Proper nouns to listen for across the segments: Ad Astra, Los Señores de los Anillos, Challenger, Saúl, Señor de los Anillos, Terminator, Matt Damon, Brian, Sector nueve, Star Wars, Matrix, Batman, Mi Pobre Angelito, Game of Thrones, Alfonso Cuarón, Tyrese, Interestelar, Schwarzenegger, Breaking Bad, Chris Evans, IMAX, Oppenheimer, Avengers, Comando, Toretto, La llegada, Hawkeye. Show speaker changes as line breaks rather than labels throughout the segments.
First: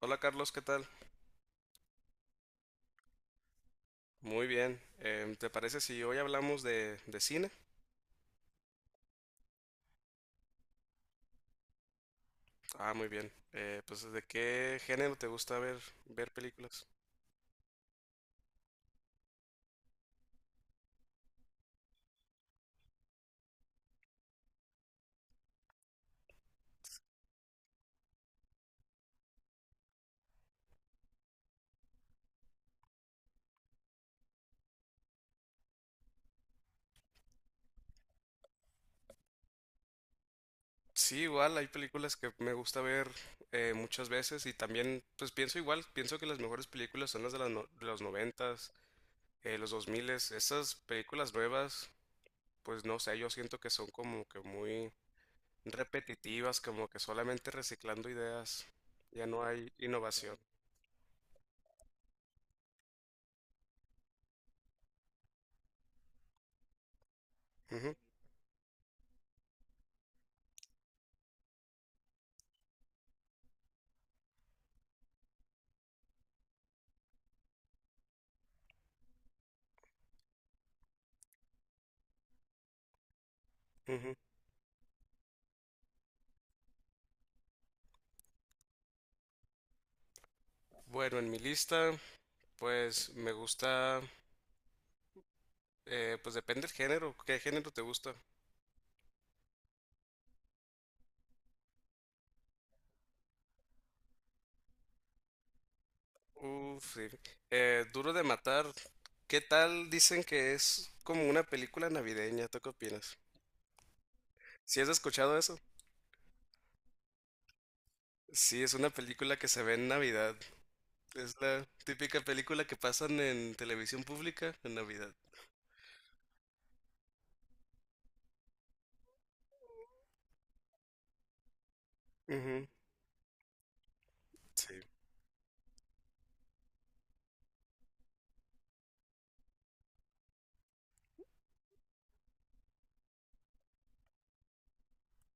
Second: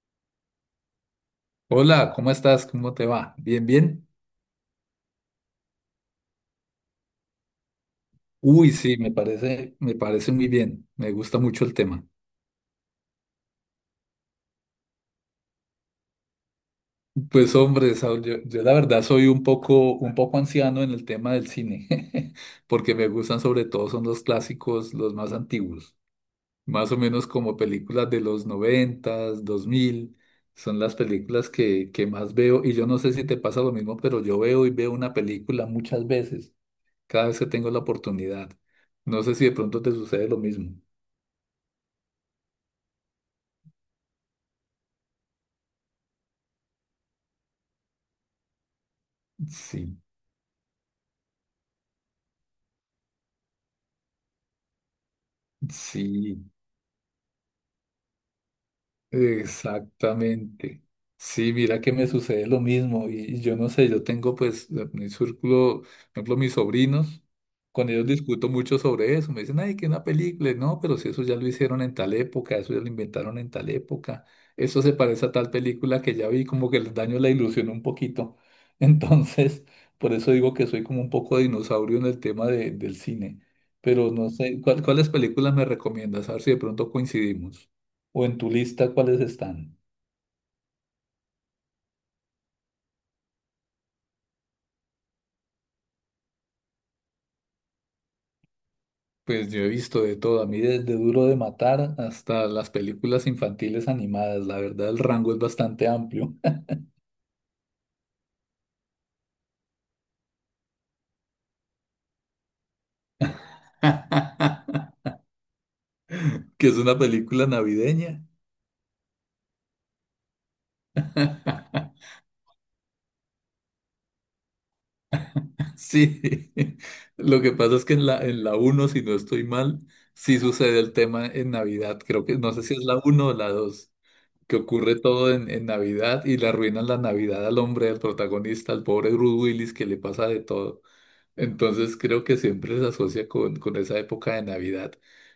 Hola Carlos, ¿qué tal?
Hola, ¿cómo estás? ¿Cómo te va? ¿Bien, bien?
Muy bien. ¿Te parece si hoy hablamos de cine?
Uy, sí, me parece muy bien. Me gusta mucho el tema.
Ah, muy bien. Pues ¿de qué género te gusta ver películas?
Pues hombre, Saúl, yo la verdad soy un poco anciano en el tema del cine, porque me gustan sobre todo son los clásicos, los más antiguos, más o menos como películas de los noventas, dos mil, son las películas que más veo. Y yo no sé si te pasa lo mismo, pero yo veo y veo una película muchas veces, cada vez que tengo la oportunidad. No sé si de pronto te sucede lo mismo.
Sí, igual hay películas que me gusta ver muchas veces y también pues pienso igual, pienso que las mejores películas son las de, las no- de los noventas, los dos
Sí,
miles. Esas películas nuevas, pues no sé, yo siento que son como que muy
sí.
repetitivas, como que solamente reciclando ideas, ya no hay innovación.
Exactamente. Sí, mira que me sucede lo mismo y yo no sé, yo tengo pues mi círculo, por ejemplo, mis sobrinos, con
Ujú,
ellos discuto mucho sobre eso, me dicen, ay, que una película, no, pero si eso ya lo hicieron en tal época, eso ya lo inventaron en tal época, eso se parece a tal película que ya vi, como que les daño la ilusión un poquito. Entonces, por eso digo que soy como un poco dinosaurio en el tema del cine, pero
ujú.
no sé, ¿cuáles películas me recomiendas? A ver si de pronto coincidimos o en tu lista, ¿cuáles están?
Bueno, en mi lista. Pues me gusta, pues depende del género. ¿Qué género te gusta?
Pues yo he visto de todo, a mí desde Duro de Matar hasta las películas infantiles animadas. La verdad, el rango es bastante amplio.
Uf, sí. Duro de Matar, ¿qué tal? Dicen que es como una película navideña, ¿tú qué opinas? ¿Si has escuchado eso?
Que es una película navideña.
Sí, es una película que se ve en Navidad. Es la típica película que pasan en televisión pública en Navidad.
Sí, lo que pasa es que en la uno si no estoy mal, sí sucede el tema en Navidad. Creo que no sé
Ujú.
si es la uno o la 2 que
Sí.
ocurre todo en Navidad y le arruinan la Navidad al hombre, al protagonista, al pobre Bruce Willis, que le pasa de todo. Entonces creo que siempre se asocia con esa época de Navidad.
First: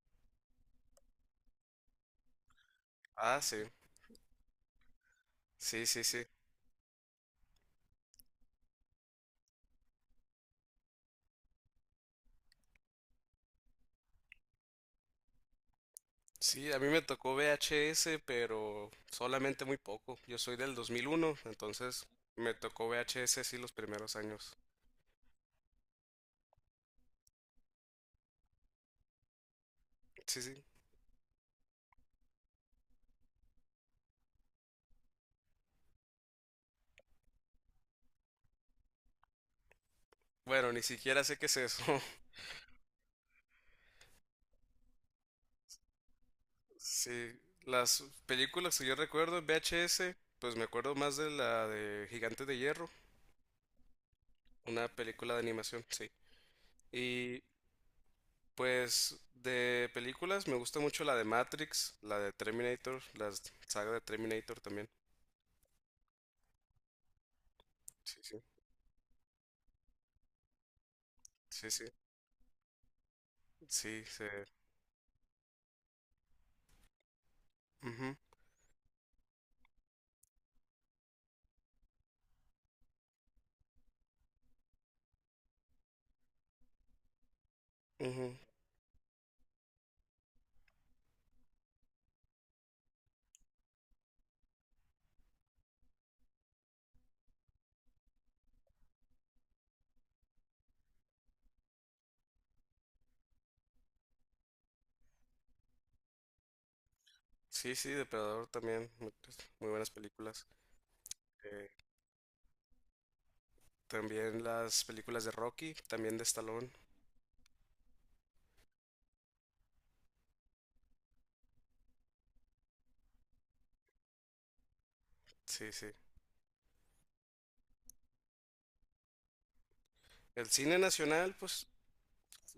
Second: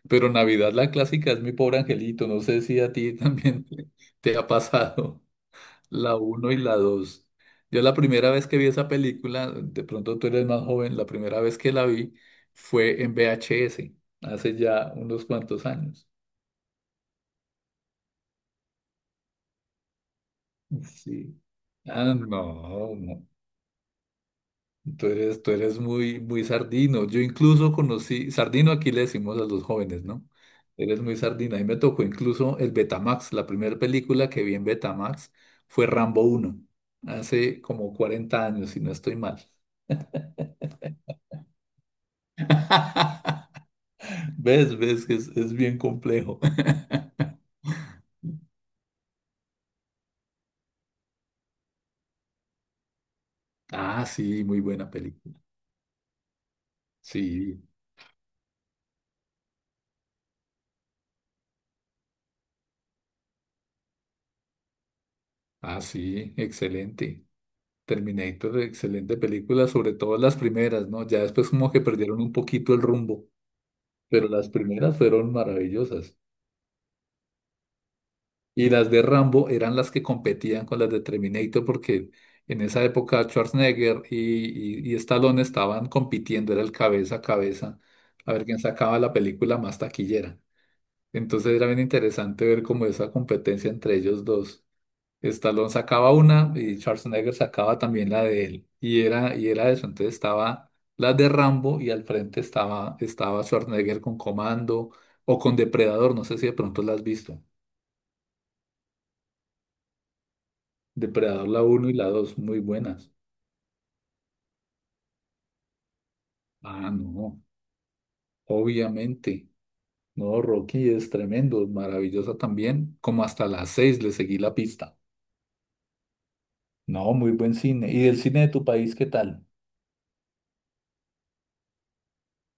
Pero Navidad la clásica es Mi Pobre Angelito. No sé si a ti
Ah,
también
sí.
te ha pasado
Sí, sí,
la
sí.
uno y la 2. Yo la primera vez que vi esa película, de pronto tú eres más joven, la primera vez que la vi fue en VHS, hace ya unos cuantos años.
Sí, a mí me tocó VHS, pero solamente muy poco. Yo soy del 2001,
Sí. Ah,
entonces
no,
me tocó
no.
VHS sí los primeros años.
Tú eres muy, muy sardino. Yo incluso conocí, sardino aquí le decimos a los jóvenes, ¿no?
Sí, sí.
Eres muy sardina. Y me tocó incluso el Betamax. La primera película que vi en Betamax fue Rambo uno hace como 40 años, si no estoy mal.
Bueno, ni siquiera sé qué es eso.
¿Ves? ¿Ves que es bien complejo?
Sí, las películas que yo recuerdo en VHS, pues me acuerdo más de la de Gigantes de Hierro,
Ah, sí, muy
una
buena
película
película.
de animación, sí. Y
Sí,
pues de películas me gusta mucho la de Matrix, la de Terminator, la saga de Terminator también.
ah, sí, excelente.
Sí, sí,
Terminator, excelente película, sobre todo las primeras, ¿no? Ya después
sí,
como que
sí,
perdieron un poquito el rumbo.
sí,
Pero las primeras fueron maravillosas.
ujú,
Y las de Rambo eran las que competían con las de Terminator porque en esa época Schwarzenegger y Stallone estaban compitiendo, era el cabeza a cabeza, a
ujú.
ver quién sacaba la película más taquillera. Entonces era bien interesante ver como esa competencia entre ellos dos. Stallone sacaba una y Schwarzenegger sacaba también la de él. Y era eso. Entonces estaba la de Rambo y al frente estaba Schwarzenegger con Comando o con Depredador. No sé si de pronto la has visto.
Sí, sí, Depredador también, muy, muy buenas películas.
Depredador la
Eh,
uno y la 2 muy buenas.
También las películas de Rocky, también de Stallone.
Ah, no, obviamente. No, Rocky es tremendo, maravillosa también. Como hasta las 6 le seguí la pista.
Sí, sí.
No, muy buen cine. ¿Y el cine de tu país qué tal?
El cine nacional, pues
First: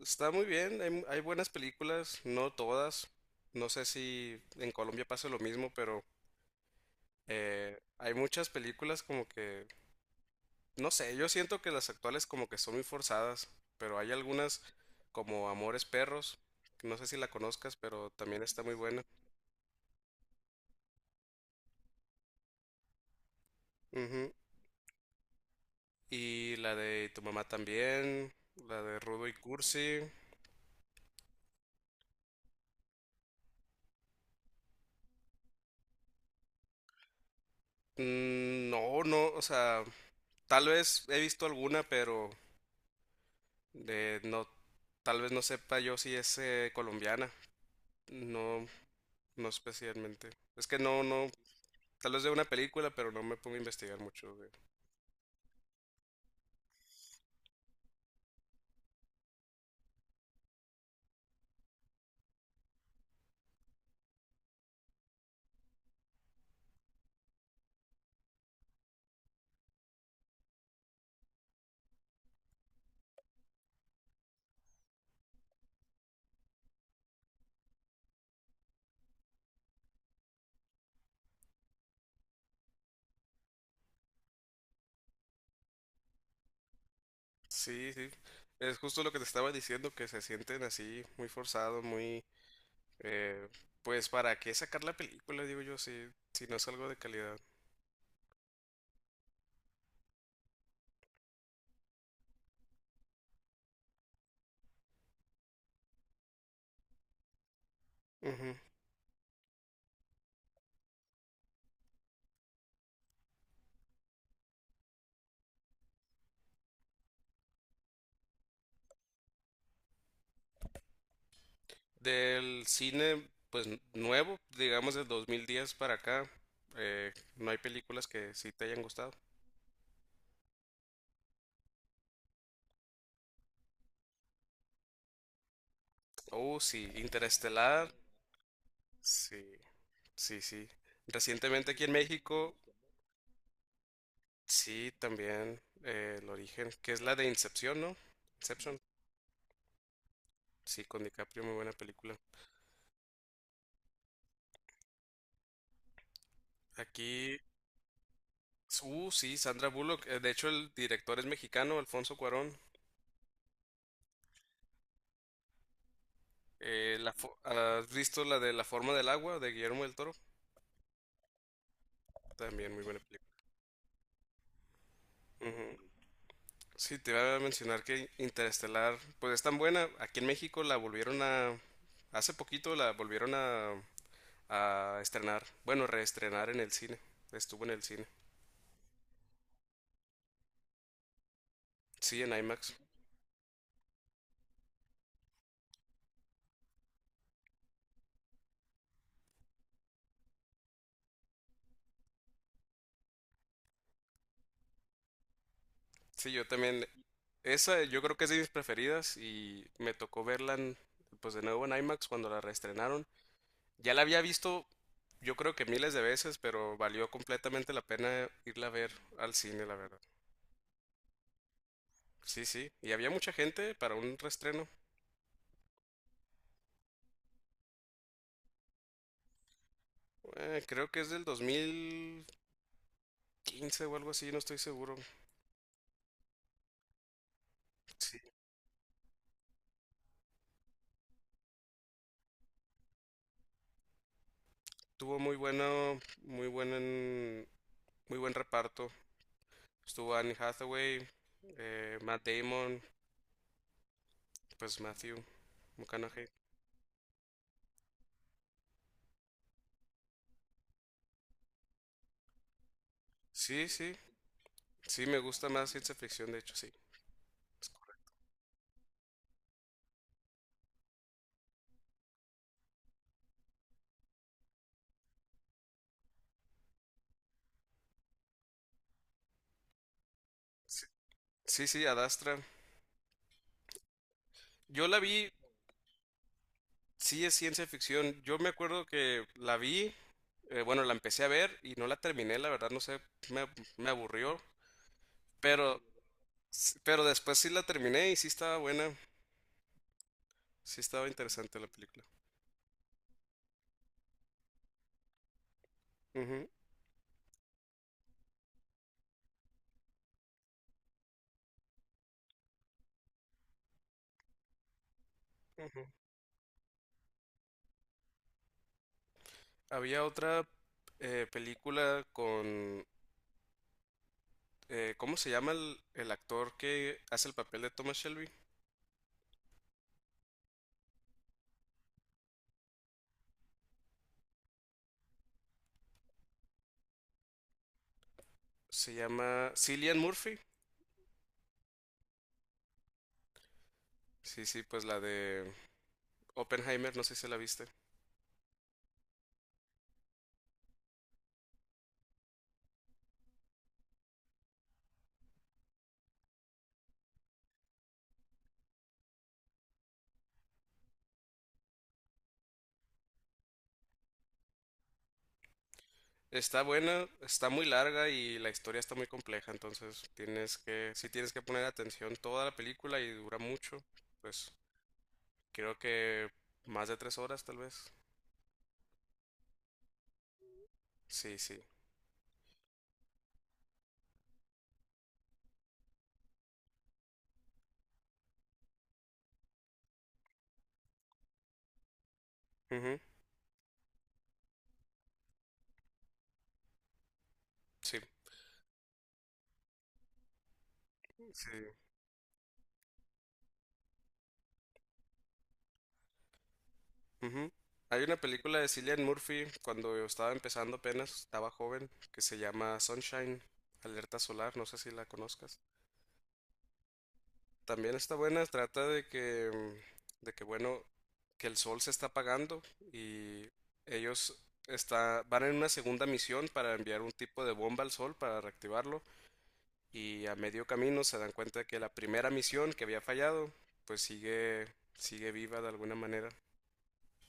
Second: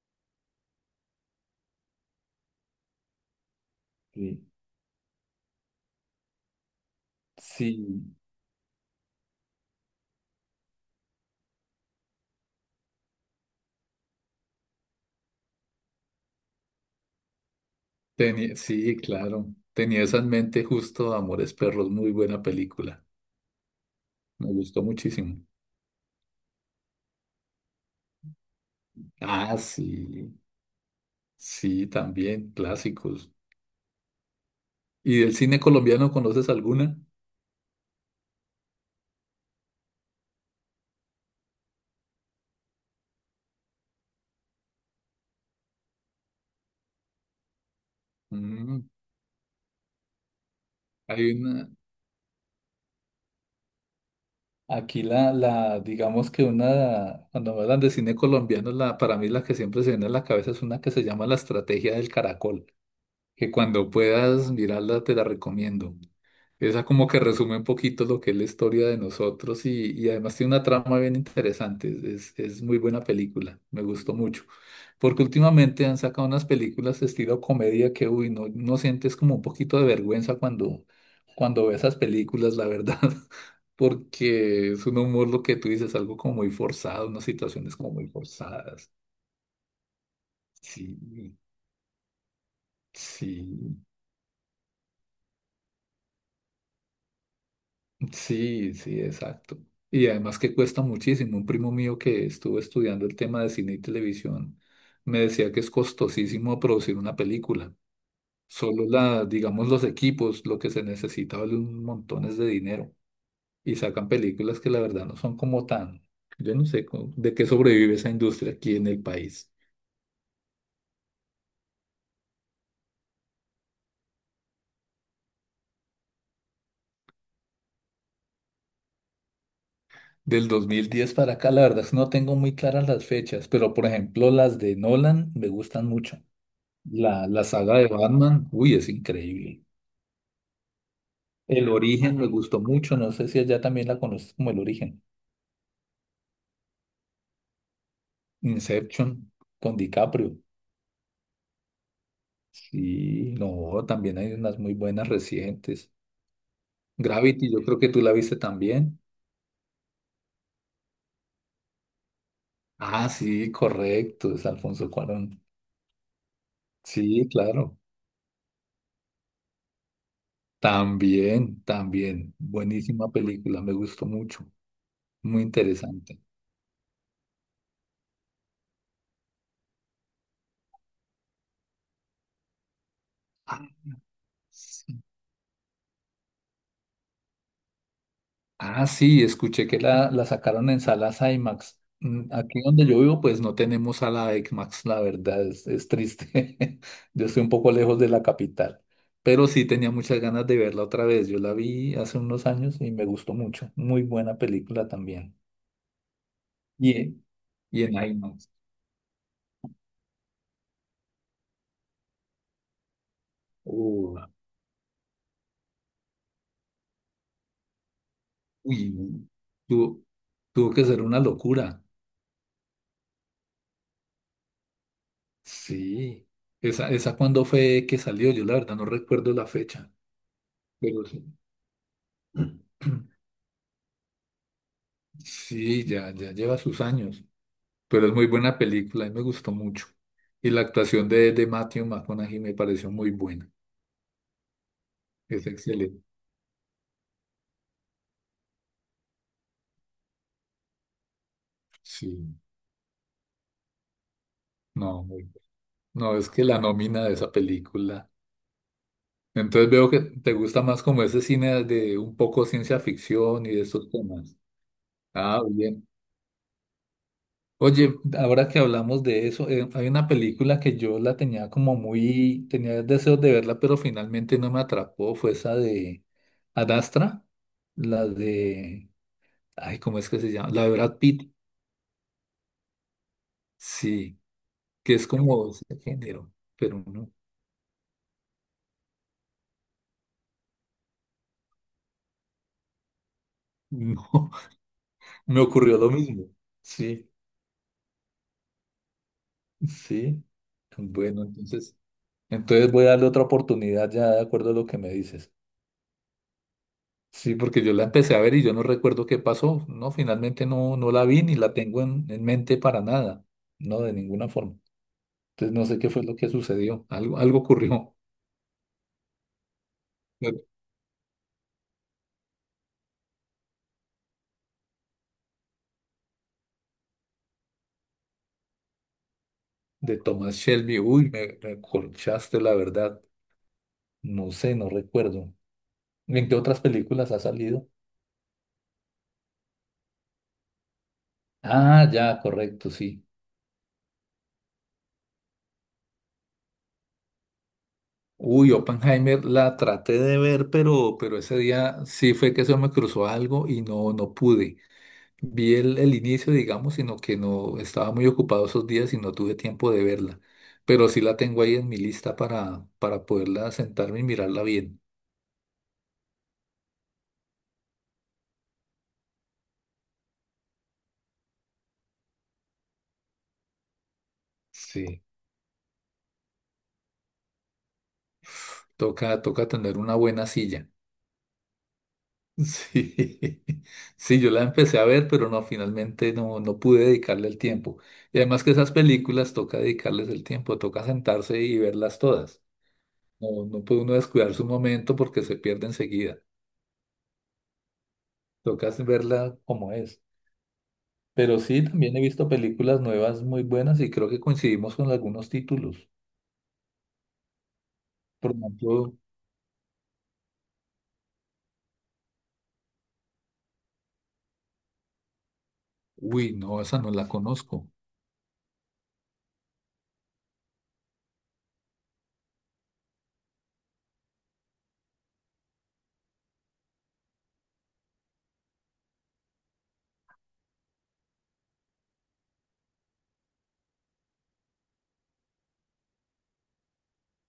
está muy bien, hay, hay buenas películas, no todas. No sé si
Sí.
en Colombia pasa lo mismo, pero
Sí.
hay muchas películas como que, no sé, yo siento que las actuales como que son muy forzadas, pero hay algunas como Amores Perros, que no sé si la conozcas, pero también está muy
Sí,
buena.
claro. Tenía esa en mente justo Amores Perros, muy buena película. Me gustó muchísimo.
Y la de tu mamá también, la de Rudo y
Ah,
Cursi.
sí, sí, también, clásicos. ¿Y del cine colombiano conoces alguna?
Mm, no, no, o sea, tal vez he visto alguna, pero de no, tal vez no sepa yo si es colombiana. No,
Mm,
no especialmente. Es que no, no,
hay una,
tal vez de una película, pero no me pongo a investigar mucho.
aquí digamos que una, cuando hablan de cine colombiano, la, para mí la que siempre se viene a la cabeza es una que se llama La Estrategia del Caracol, que cuando puedas mirarla te la recomiendo. Esa como que resume un poquito lo que es la historia de nosotros y además tiene una trama bien interesante. Es muy buena película, me gustó mucho. Porque últimamente han sacado unas películas estilo comedia que, uy, no, no sientes como un poquito de vergüenza cuando ves esas películas, la verdad. Porque es un humor lo que tú dices, algo como muy forzado, unas situaciones como
Sí,
muy
sí. Es
forzadas.
justo lo que te estaba diciendo, que se sienten
Sí,
así, muy forzado, muy... eh,
sí.
pues, ¿para qué sacar la película? Digo yo, si no es algo de calidad.
Sí, sí, exacto. Y además que cuesta muchísimo. Un primo mío que estuvo estudiando el tema de cine y televisión me decía que es costosísimo producir una película.
Ujú.
Solo la, digamos, los equipos, lo que se necesita vale un montones de dinero. Y sacan películas que la verdad no son como tan, yo no sé de qué sobrevive esa industria aquí en el país.
Del cine, pues nuevo, digamos del 2010 para acá, no hay películas que sí te hayan gustado.
Del 2010 para acá, la verdad es que no tengo muy claras las fechas, pero por ejemplo las de Nolan me gustan mucho.
Oh, sí,
La saga de
Interestelar,
Batman, uy, es
sí,
increíble.
sí, sí.
El
Recientemente aquí en
origen me
México,
gustó mucho, no sé si allá también la conoces como el
sí,
origen.
también El Origen, que es la de Incepción, ¿no? Inception,
Inception con DiCaprio.
sí, con DiCaprio, muy buena película.
Sí, no, también hay unas muy buenas recientes.
Aquí,
Gravity, yo creo que tú la viste también.
sí, Sandra Bullock, de hecho el director es mexicano, Alfonso Cuarón.
Ah, sí, correcto, es Alfonso Cuarón. Sí, claro.
¿Has visto la de La forma del agua de Guillermo del Toro?
También, también.
También muy buena
Buenísima
película.
película, me gustó mucho. Muy
Ujú.
interesante.
Sí, te iba a mencionar que Interestelar, pues es tan buena. Aquí en México la volvieron a... Hace poquito la volvieron
Ah,
a
sí.
estrenar. Bueno, reestrenar en el cine. Estuvo en el cine.
Ah, sí, escuché que la sacaron en salas IMAX.
Sí, en
Aquí
IMAX.
donde yo vivo, pues no tenemos sala IMAX, la verdad, es triste. Yo estoy un poco lejos de la capital, pero sí tenía muchas ganas de verla otra vez. Yo la vi hace unos años y me gustó mucho. Muy buena película también.
Sí, yo también.
Y, en-
Esa
y en
yo creo que es de mis
IMAX.
preferidas y me tocó verla en- pues de nuevo en IMAX cuando la reestrenaron. Ya la había
Uh,
visto yo creo que miles de veces, pero valió completamente la pena irla a ver
Uy,
al cine, la verdad.
tuvo, tuvo que ser una locura.
Sí, sí. Y había mucha gente para un reestreno.
Sí. ¿Esa cuándo fue que salió? Yo la verdad no recuerdo la fecha,
Creo que
pero
es del
sí.
2015 o algo así, no estoy seguro.
Sí, ya, ya lleva sus años, pero es
Sí.
muy buena película, a mí me gustó mucho. Y la actuación de Matthew McConaughey me pareció muy buena,
Tuvo muy
es
bueno,
excelente.
muy buen, en- Muy buen reparto. Estuvo Anne Hathaway, Matt
Sí,
Damon, pues
no,
Matthew
no,
McConaughey.
es que la nómina de esa película. Entonces veo que te gusta más como ese cine de un poco ciencia ficción y de
Sí,
esos
sí,
temas.
sí, me
Ah,
gusta más
bien.
ciencia ficción, de hecho, sí. Es
Oye,
correcto.
ahora que hablamos de eso, hay una película que yo la tenía como muy, tenía deseos de verla, pero finalmente no me atrapó, fue esa de Adastra, la de, ay, ¿cómo es que se llama? La de
Sí,
Brad Pitt,
sí, sí, Ad Astra.
sí,
Yo
que
la
es
vi,
como ese género, pero no,
sí es ciencia ficción. Yo me acuerdo que la vi, bueno, la empecé a ver y no la terminé, la verdad, no sé, me, me
no,
aburrió.
me ocurrió
Pero
lo mismo,
Pero
sí,
después sí la terminé y sí estaba buena.
sí,
Sí estaba
bueno,
interesante la
entonces,
película.
entonces voy a darle otra oportunidad ya de acuerdo a lo que me dices.
Ujú,
Sí, porque yo la empecé a ver y yo no recuerdo qué pasó. No, finalmente no, no la vi ni la tengo en mente para nada. No, de ninguna forma. Entonces no sé
ujú.
qué fue lo que sucedió. Algo, algo ocurrió
Había
de,
otra película con... ¿Cómo se llama el actor que hace el papel de Thomas Shelby?
de Thomas Shelby. Uy, me colchaste la verdad. No sé, no recuerdo. ¿En qué otras películas ha salido?
Se llama Cillian Murphy.
Ah, ya, correcto, sí.
Sí, sí, pues la de Oppenheimer, no sé si la viste.
Uy, Oppenheimer la traté de ver, pero ese día sí fue que se me cruzó algo y no, no pude. Vi el inicio, digamos, sino que no estaba muy ocupado esos días y no tuve tiempo de verla. Pero sí la tengo ahí en mi lista para poderla sentarme y mirarla bien.
Está buena, está muy larga y la historia está muy compleja, entonces tienes que, si tienes que poner atención toda la película y dura mucho, pues
Sí.
creo que más de tres horas tal vez.
Toca, toca tener una buena silla.
Sí, sí.
Sí, sí, yo la empecé a ver, pero no, finalmente no, no pude dedicarle el tiempo. Y además que esas películas toca dedicarles el tiempo, toca sentarse y verlas todas.
Ujú.
No, no puede uno descuidar su momento porque se pierde enseguida.
Sí.
Toca verla como es. Pero
Sí.
sí, también he visto películas nuevas muy buenas y creo que coincidimos con algunos títulos.
Ujú. Hay una
Por
película de
ejemplo,
Cillian Murphy cuando yo estaba empezando apenas, estaba joven, que se llama Sunshine, Alerta Solar, no sé si la conozcas.
uy, no, esa no la conozco.
También está buena, trata de que, mm, de que bueno, que el sol se está apagando y ellos van en una segunda misión para enviar un tipo de bomba al sol para reactivarlo y a medio camino se dan cuenta de que la primera misión que había fallado, pues sigue viva de alguna manera.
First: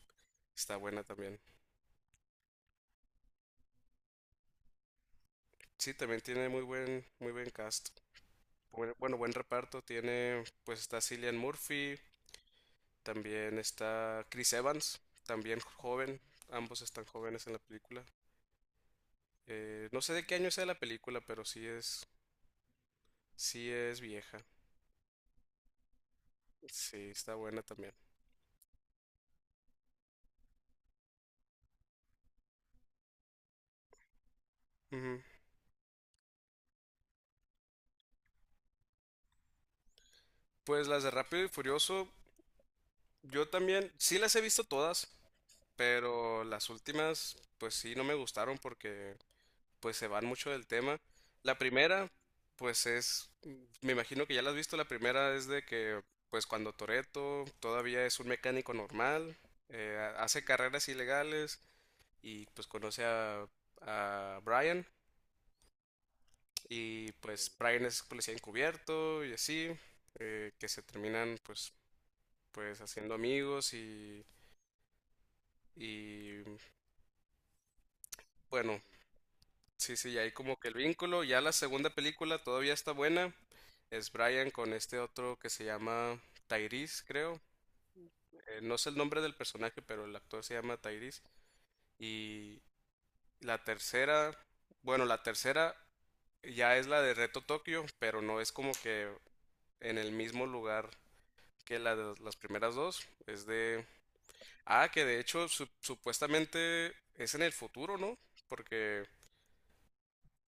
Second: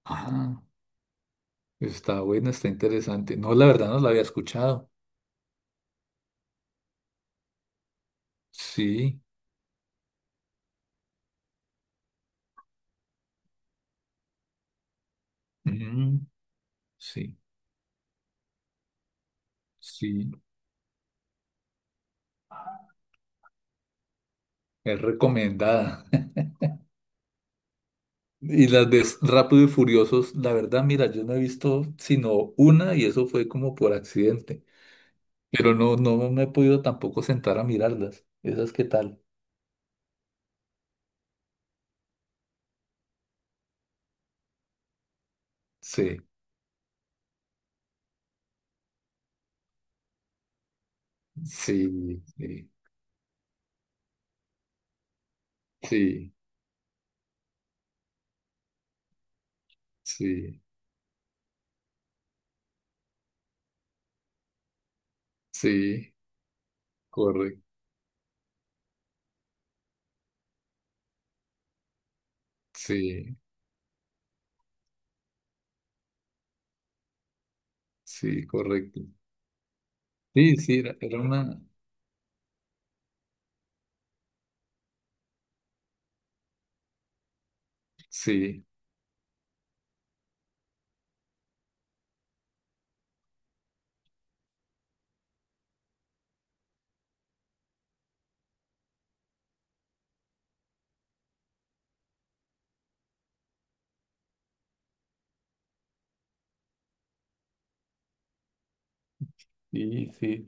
Ah,
Está buena también.
está buena, está interesante. No, la verdad no la había escuchado.
Sí, también tiene muy buen cast. Bueno, bueno,
Sí,
buen reparto. Tiene, pues está Cillian Murphy, también está Chris Evans, también joven.
mm,
Ambos están
sí,
jóvenes en la película. No sé de
sí,
qué año sea la película, pero sí es vieja.
es recomendada.
Sí, está buena también.
Y las de Rápido y Furiosos, la verdad, mira, yo no he visto sino una y eso fue como por accidente.
Ujú.
Pero no, no me he podido tampoco sentar a mirarlas. ¿Esas qué tal?
Pues las de Rápido y Furioso, yo también, sí las he visto todas,
Sí,
pero las últimas, pues sí, no me gustaron porque pues se van mucho del tema. La
sí,
primera,
sí.
pues es, me imagino que ya la has visto, la primera es de que,
Sí,
pues cuando Toretto todavía es un mecánico normal, hace
sí,
carreras ilegales y pues a Brian
sí,
y pues
correcto,
Brian es policía encubierto y así, que se terminan pues, pues haciendo
sí,
amigos y
sí,
bueno.
correcto.
Sí, sí, y ahí
Sí,
como que el
sí, era
vínculo. Ya la
una,
segunda película todavía está buena. Es Brian con este otro que se llama Tyrese, creo.
sí,
No sé el nombre del personaje, pero el actor se llama Tyrese. Y la tercera, bueno, la tercera ya es la de Reto Tokio, pero no es como que en el mismo lugar que la de las primeras dos. Es de... Ah, que de hecho supuestamente es en el futuro, ¿no? Porque
sí, sí.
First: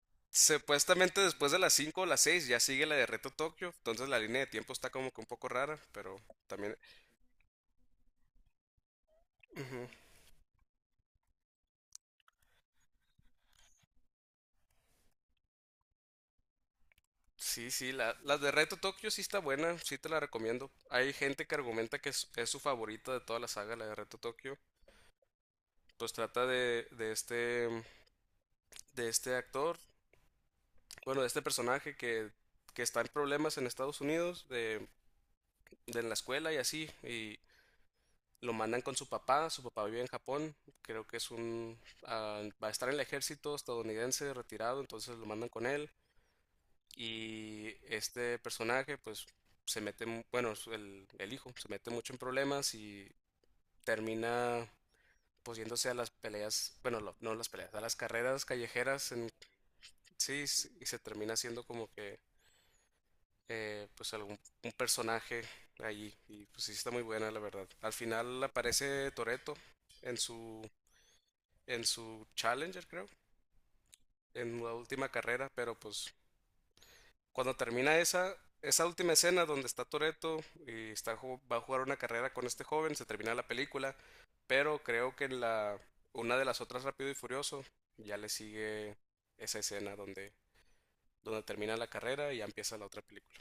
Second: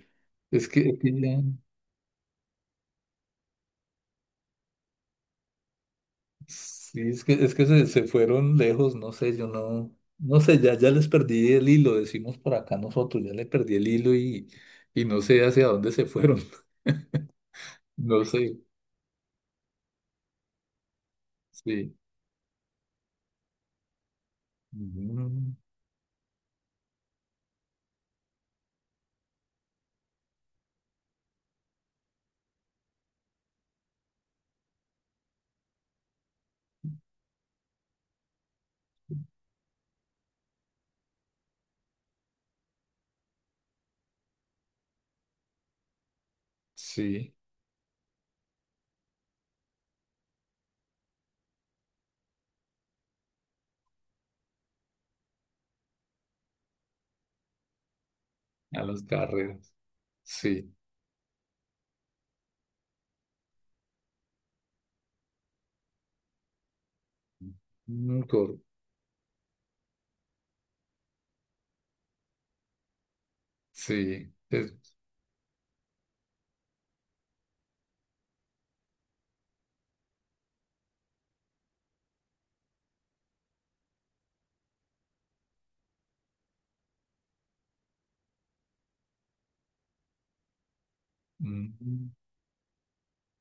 Es que
supuestamente después de las 5 o las 6 ya sigue la de Reto Tokio, entonces la línea de tiempo está como que un poco rara, pero también...
sí, es que se fueron lejos, no sé, yo
Ujú.
no, no sé, ya, ya les perdí el hilo, decimos por acá nosotros, ya le perdí el hilo y no sé hacia dónde se fueron,
Sí, sí,
no
la de
sé,
Reto Tokio sí está buena, sí te la recomiendo. Hay gente que
sí,
argumenta que es su favorita de toda la saga, la de Reto Tokio.
Mm,
Pues trata de este actor, bueno, de este personaje que está en problemas en Estados Unidos, de en la escuela y así, y, lo mandan con su papá vive en Japón, creo que es un... ah, va a estar en el ejército estadounidense retirado, entonces lo mandan con él.
sí,
Y este personaje pues se mete, bueno, el hijo se mete mucho en problemas y termina pues yéndose a las peleas, bueno, no las peleas, a las carreras
a las
callejeras
carreras, sí,
y se termina siendo como que pues algún un personaje allí y pues sí está muy buena la verdad. Al
Mm,
final aparece Toreto en su en su Challenger, creo,
sí,
en la última carrera, pero pues cuando termina esa última escena donde está Toreto y está, va a jugar una carrera con este joven, se termina la película, pero creo que en una de las otras Rápido y Furioso ya le sigue esa escena donde, donde termina la
mm.
carrera y ya empieza la otra película.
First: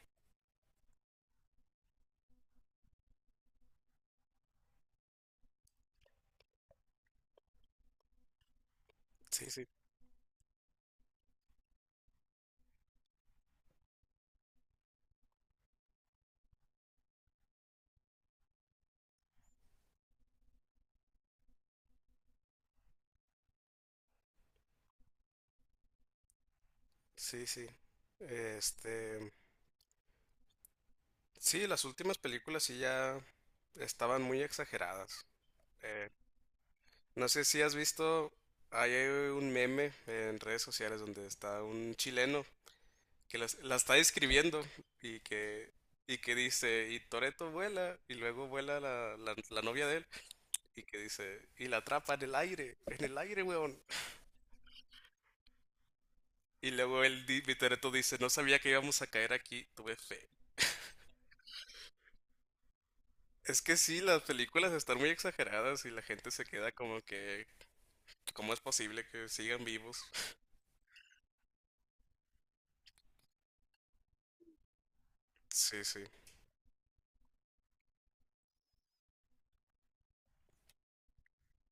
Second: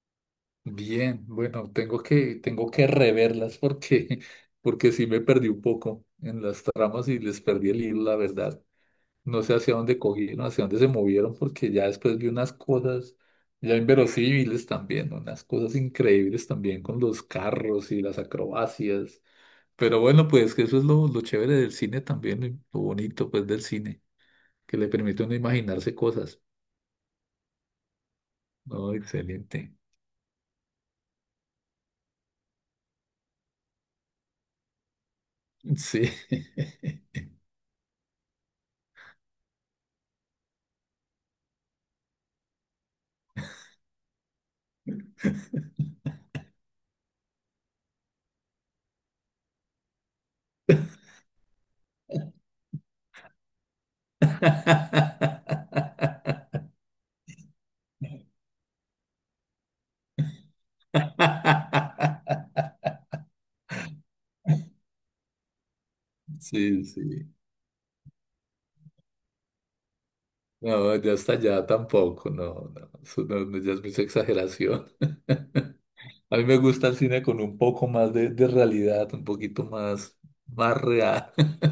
Bien, bueno, tengo que reverlas porque, porque sí me perdí un poco en las tramas y les perdí el hilo, la verdad. No
Sí,
sé
sí,
hacia dónde cogieron, hacia dónde se movieron, porque ya después vi unas cosas ya inverosímiles también, unas cosas increíbles también con los carros y las acrobacias. Pero bueno, pues que eso es lo, chévere del cine también, y lo bonito pues del cine, que le permite a uno imaginarse cosas.
sí, sí.
No,
Este,
excelente.
sí, las últimas películas sí ya estaban muy exageradas.
Sí.
Eh, No sé si has visto, hay un meme en redes sociales donde está un chileno que está describiendo y que, y que dice, y Toreto vuela, y luego vuela la novia de él, y que dice, y la atrapa en el aire, weón. Y luego y Toretto dice, no sabía que íbamos a caer aquí, tuve fe. Es que sí, las películas están muy exageradas y la gente se queda
Sí,
como
sí.
que, ¿cómo es posible que sigan vivos?
No, ya hasta allá tampoco, no, no, eso no, ya es mucha exageración.
Sí, sí,
A mí me gusta el cine con un poco más de realidad, un poquito más, más real.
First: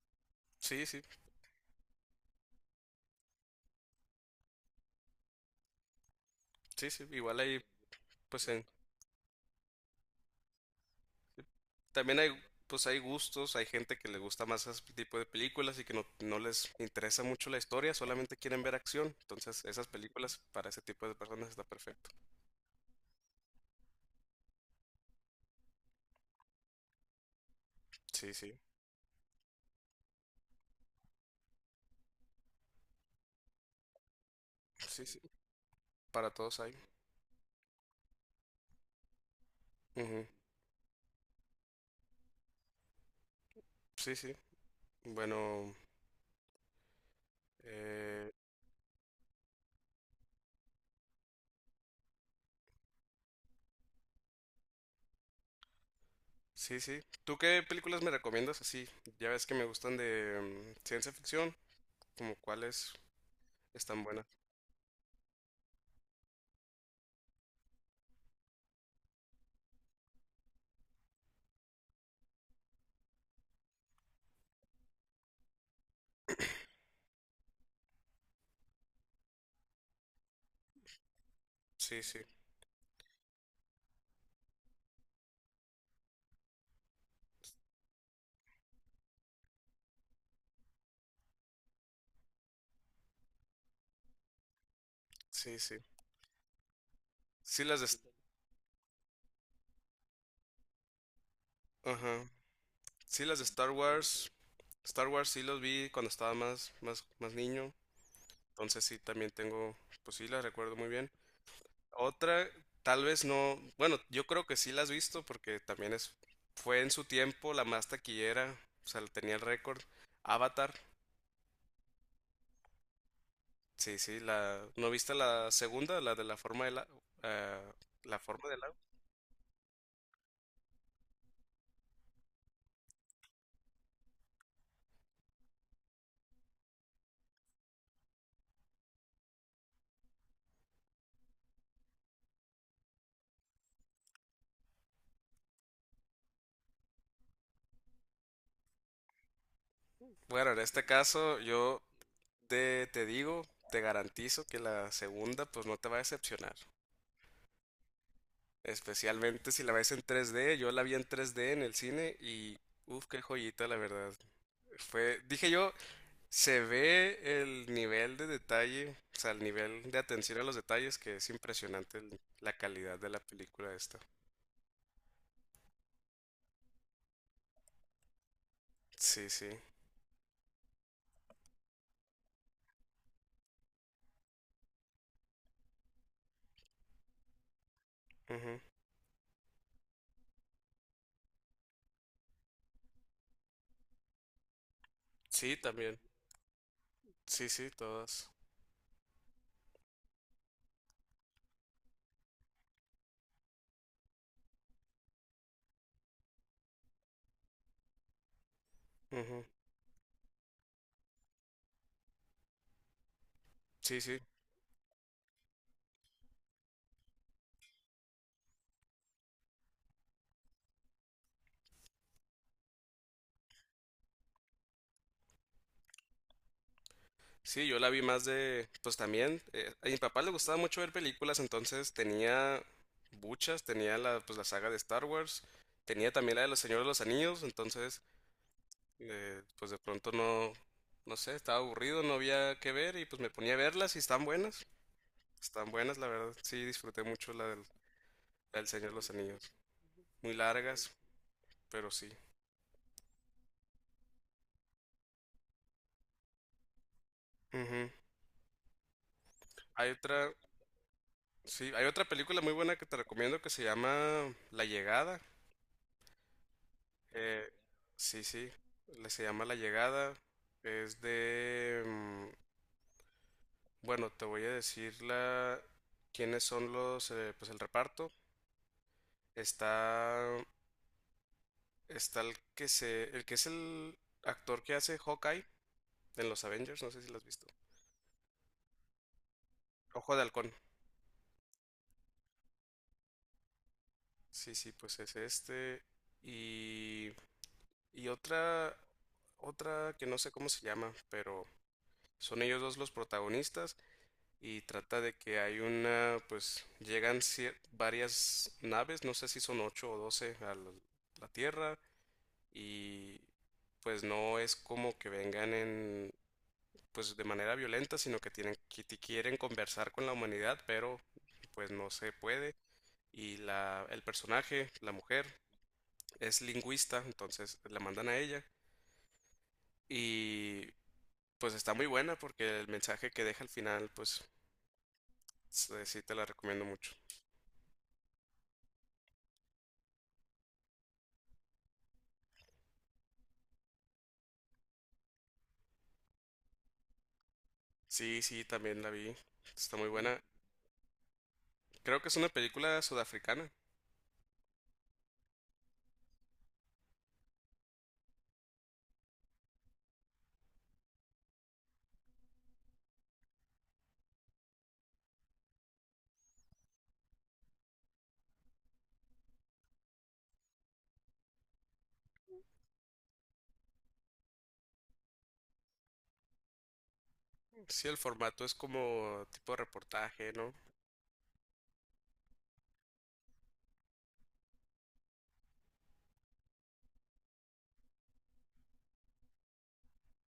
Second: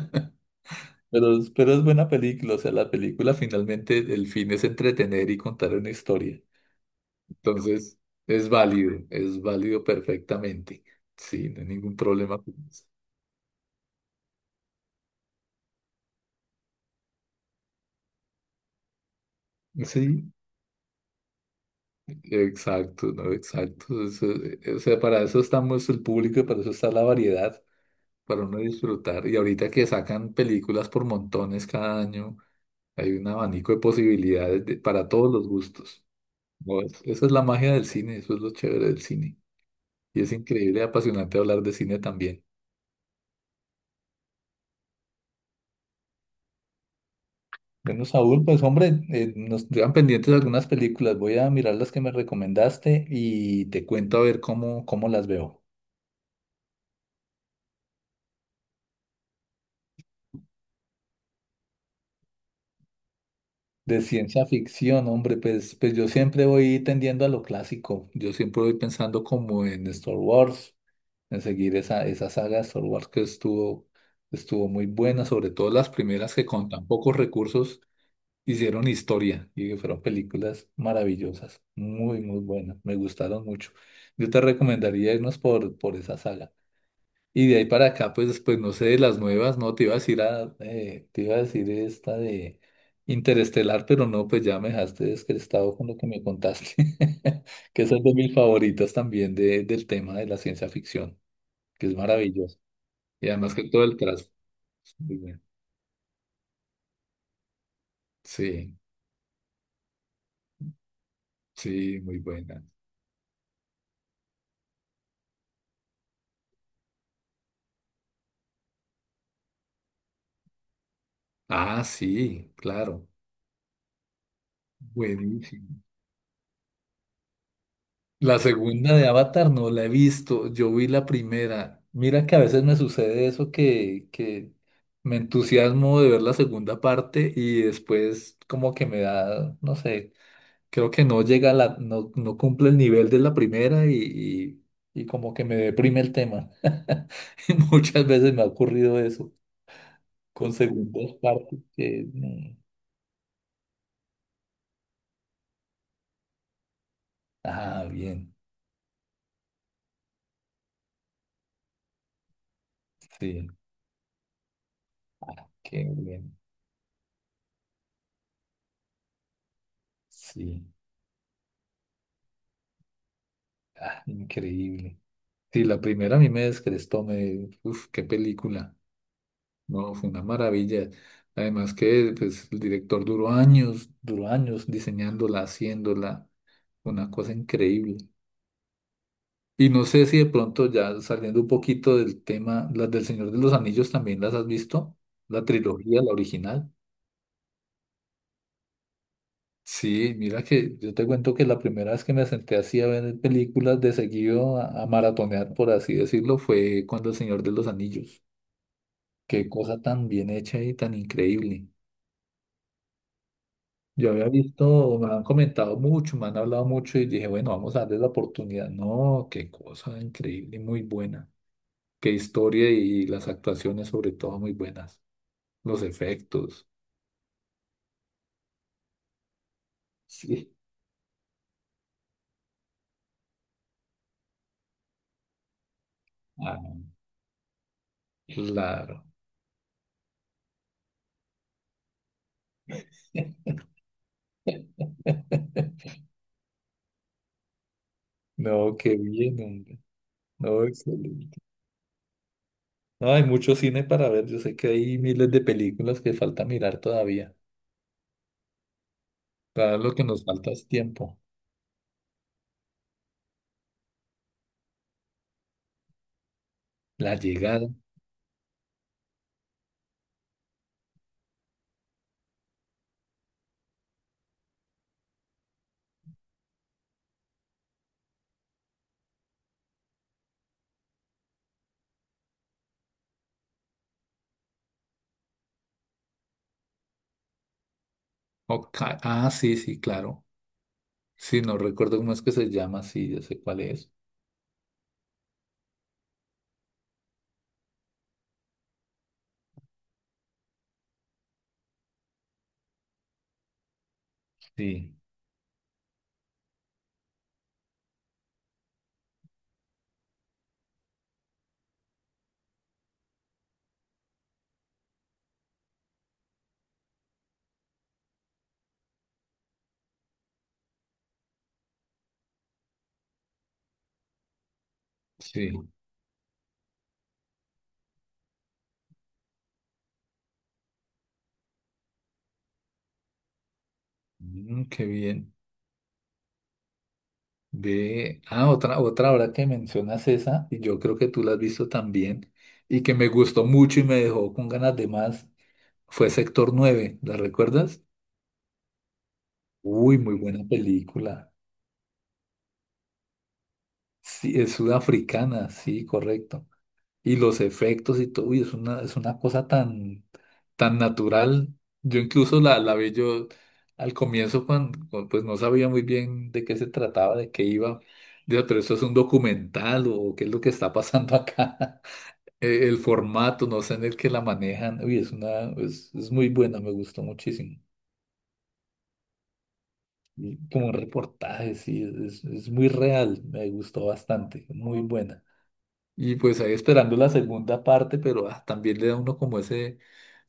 sí, sí,
Pero, pero es buena película, o sea, la película finalmente el fin es entretener y contar una historia.
sí, sí, igual ahí,
Entonces,
pues en...
es válido perfectamente. Sí, no hay ningún
También hay,
problema con eso.
pues hay gustos, hay gente que le gusta más ese tipo de películas y que no, no les interesa mucho la historia, solamente quieren ver acción. Entonces, esas
Sí.
películas para ese tipo de personas está perfecto.
Exacto, no, exacto. O sea, para eso estamos el público y para eso está la variedad,
Sí,
para uno
sí,
disfrutar. Y ahorita que sacan películas por montones cada año, hay un abanico de posibilidades
sí,
para
sí,
todos los gustos.
para todos hay.
No, esa es la magia del cine, eso es lo chévere del cine. Y
Ujú.
es increíble y apasionante hablar de cine también.
Sí, sí. Bueno,
Bueno,
eh,
Saúl, pues hombre, nos quedan pendientes algunas películas. Voy a mirar las que me recomendaste y te cuento a ver cómo, cómo las veo.
sí, sí. ¿Tú qué películas me recomiendas? Así, ya ves que me gustan de mm, ciencia ficción, como cuáles
De
están buenas.
ciencia ficción, hombre, pues yo siempre voy tendiendo a lo clásico. Yo siempre voy pensando como en Star Wars, en seguir esa, esa saga de Star Wars que estuvo, estuvo muy buena, sobre todo las primeras que con tan pocos recursos hicieron historia y que fueron películas maravillosas,
Sí, sí,
muy, muy buenas, me gustaron mucho. Yo te recomendaría irnos por esa saga. Y de ahí para acá, pues después, no sé, de las nuevas, no, te iba a decir a, te iba a decir esta de Interestelar, pero no, pues ya me dejaste
sí, sí.
descrestado con lo que me contaste,
Sí, las
que
de...
esa
S-
es de mis favoritas también de, del tema de la ciencia ficción, que es
Ajá.
maravilloso.
Sí,
Y
las de
además que
Star
todo el
Wars.
tras.
Star
Muy
Wars
bueno.
sí los vi cuando estaba más, más, más niño,
Sí,
entonces sí también tengo, pues sí las recuerdo muy bien.
sí, muy
Otra,
buena.
tal vez no, bueno, yo creo que sí las has visto porque también fue en su tiempo la más taquillera, o sea, tenía el récord. Avatar,
Ah, sí, claro,
sí, sí, ¿no viste la
buenísimo.
segunda, eh, la
La
forma del agua?
segunda de Avatar no la he visto, yo vi la primera. Mira que a veces me sucede eso que me entusiasmo de ver la segunda parte y después como que me da, no sé, creo que no llega a la, no, no cumple el nivel de la primera y como que me deprime el tema. Y muchas veces me ha ocurrido eso
Bueno,
con
en este
segundas
caso
partes
yo te digo, te garantizo que la segunda pues no te va a decepcionar.
Ah, bien,
Especialmente si la ves en 3D, yo la vi en 3D en el cine y uff, qué
sí,
joyita la verdad. Fue, dije yo,
qué bien,
se ve el nivel de detalle, o sea, el nivel de atención a los
sí,
detalles que es impresionante la calidad de la película esta.
ah, increíble. Sí, la primera a mí me descrestó, me, uf, qué película.
Sí, sí.
No, fue una maravilla. Además que pues, el director duró años diseñándola, haciéndola, una cosa increíble.
Ujú.
Y no sé si de pronto ya saliendo un poquito del tema, las del Señor de los Anillos también las has visto, la
Sí, también.
trilogía, la original.
Sí, sí, todas.
Sí, mira que yo te cuento que la primera vez que me senté así a ver películas de seguido, a maratonear, por así decirlo, fue cuando El Señor de los Anillos.
Ujú.
Qué cosa tan bien hecha y tan increíble.
Sí,
Yo
sí.
había visto, me han comentado mucho, me han hablado mucho y dije, bueno, vamos a darle la oportunidad. No, qué cosa increíble, muy buena. Qué historia y las actuaciones sobre todo muy buenas. Los efectos.
Sí, yo la vi más de, pues también, a mi papá le
Sí.
gustaba mucho ver películas, entonces tenía muchas, tenía pues la saga de Star Wars, tenía también la de Los
Ah,
Señores de los Anillos, entonces,
claro.
pues de pronto no, no sé, estaba aburrido, no había que ver y pues me ponía a verlas y están buenas, la verdad, sí, disfruté mucho la del
No,
Señor de
qué
los
bien,
Anillos,
hombre.
muy
No,
largas,
excelente.
pero sí.
No, hay mucho cine para ver. Yo sé que hay miles de películas que falta mirar todavía.
Ujú.
Claro,
Hay
lo que nos
otra,
falta es tiempo.
sí, hay otra película muy buena que te recomiendo que se llama La Llegada.
La
Eh,
llegada.
sí, sí, se llama La Llegada. Es de... mm, bueno, te voy a decir la... quiénes son los... pues el reparto. Está... El que es el actor que hace Hawkeye en los Avengers, no sé si lo has visto.
Hawkeye. Ah, sí, sí,
Ojo de
claro.
Halcón.
Sí, no recuerdo cómo es que se llama, sí, ya sé cuál es.
Sí, sí, pues es este. Y... Y otra... Otra que no sé cómo se llama, pero son ellos dos los protagonistas. Y
Sí,
trata de que hay una, pues llegan varias naves, no sé si son 8 o 12 a la, la Tierra y pues no es como que vengan en, pues de manera violenta, sino que tienen, que quieren conversar con la humanidad, pero pues no se puede. Y el personaje, la mujer,
sí.
es lingüista, entonces la mandan a ella y pues está muy buena porque el mensaje que deja al final, pues
Mm, qué bien.
sí te la recomiendo mucho.
Ve, ah, otra, otra ahora que mencionas esa, y yo creo que tú la has visto también, y que me gustó mucho y me dejó con ganas de más, fue Sector 9, ¿la recuerdas?
Sí, sí, también la vi. Está muy
Uy, muy
buena.
buena película.
Creo que es una película sudafricana.
Sí, es sudafricana, sí, correcto. Y los efectos y todo, uy, es una cosa tan, tan natural. Yo incluso la vi yo al comienzo cuando, pues no sabía muy bien de qué se trataba, de qué iba. Digo, pero esto es un documental o qué es lo que está pasando acá. El formato, no sé en el que la manejan. Uy, es una, es muy buena, me gustó muchísimo.
Sí, el formato es como tipo de reportaje,
Y
¿no?
como reportaje, sí, es muy real, me gustó bastante, muy buena. Y pues ahí esperando la segunda parte, pero ah, también le da uno como ese,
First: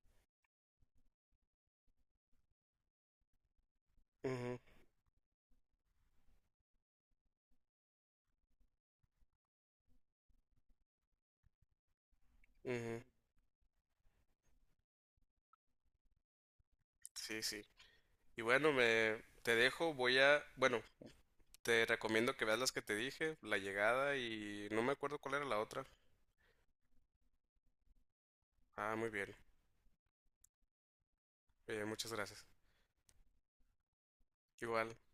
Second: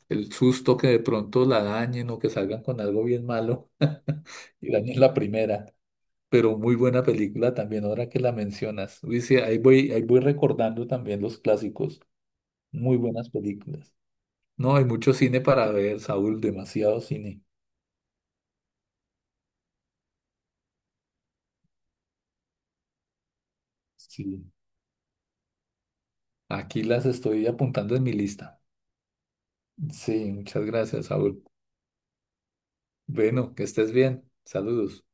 el susto que de pronto la dañen o que salgan con algo bien malo
Ujú,
y dañen la primera. Pero muy buena película también, ahora que la mencionas. Dice, ahí voy recordando también los clásicos. Muy
ujú.
buenas películas. No, hay mucho cine para ver, Saúl, demasiado
Sí,
cine.
sí. Y bueno, me te dejo, voy a, bueno, te recomiendo que veas las que te dije, La Llegada
Sí.
y no me acuerdo cuál era la otra.
Aquí las estoy apuntando en mi lista.
Ah, muy bien.
Sí, muchas gracias, Saúl.
Muchas gracias.
Bueno, que estés bien.
Igual.
Saludos.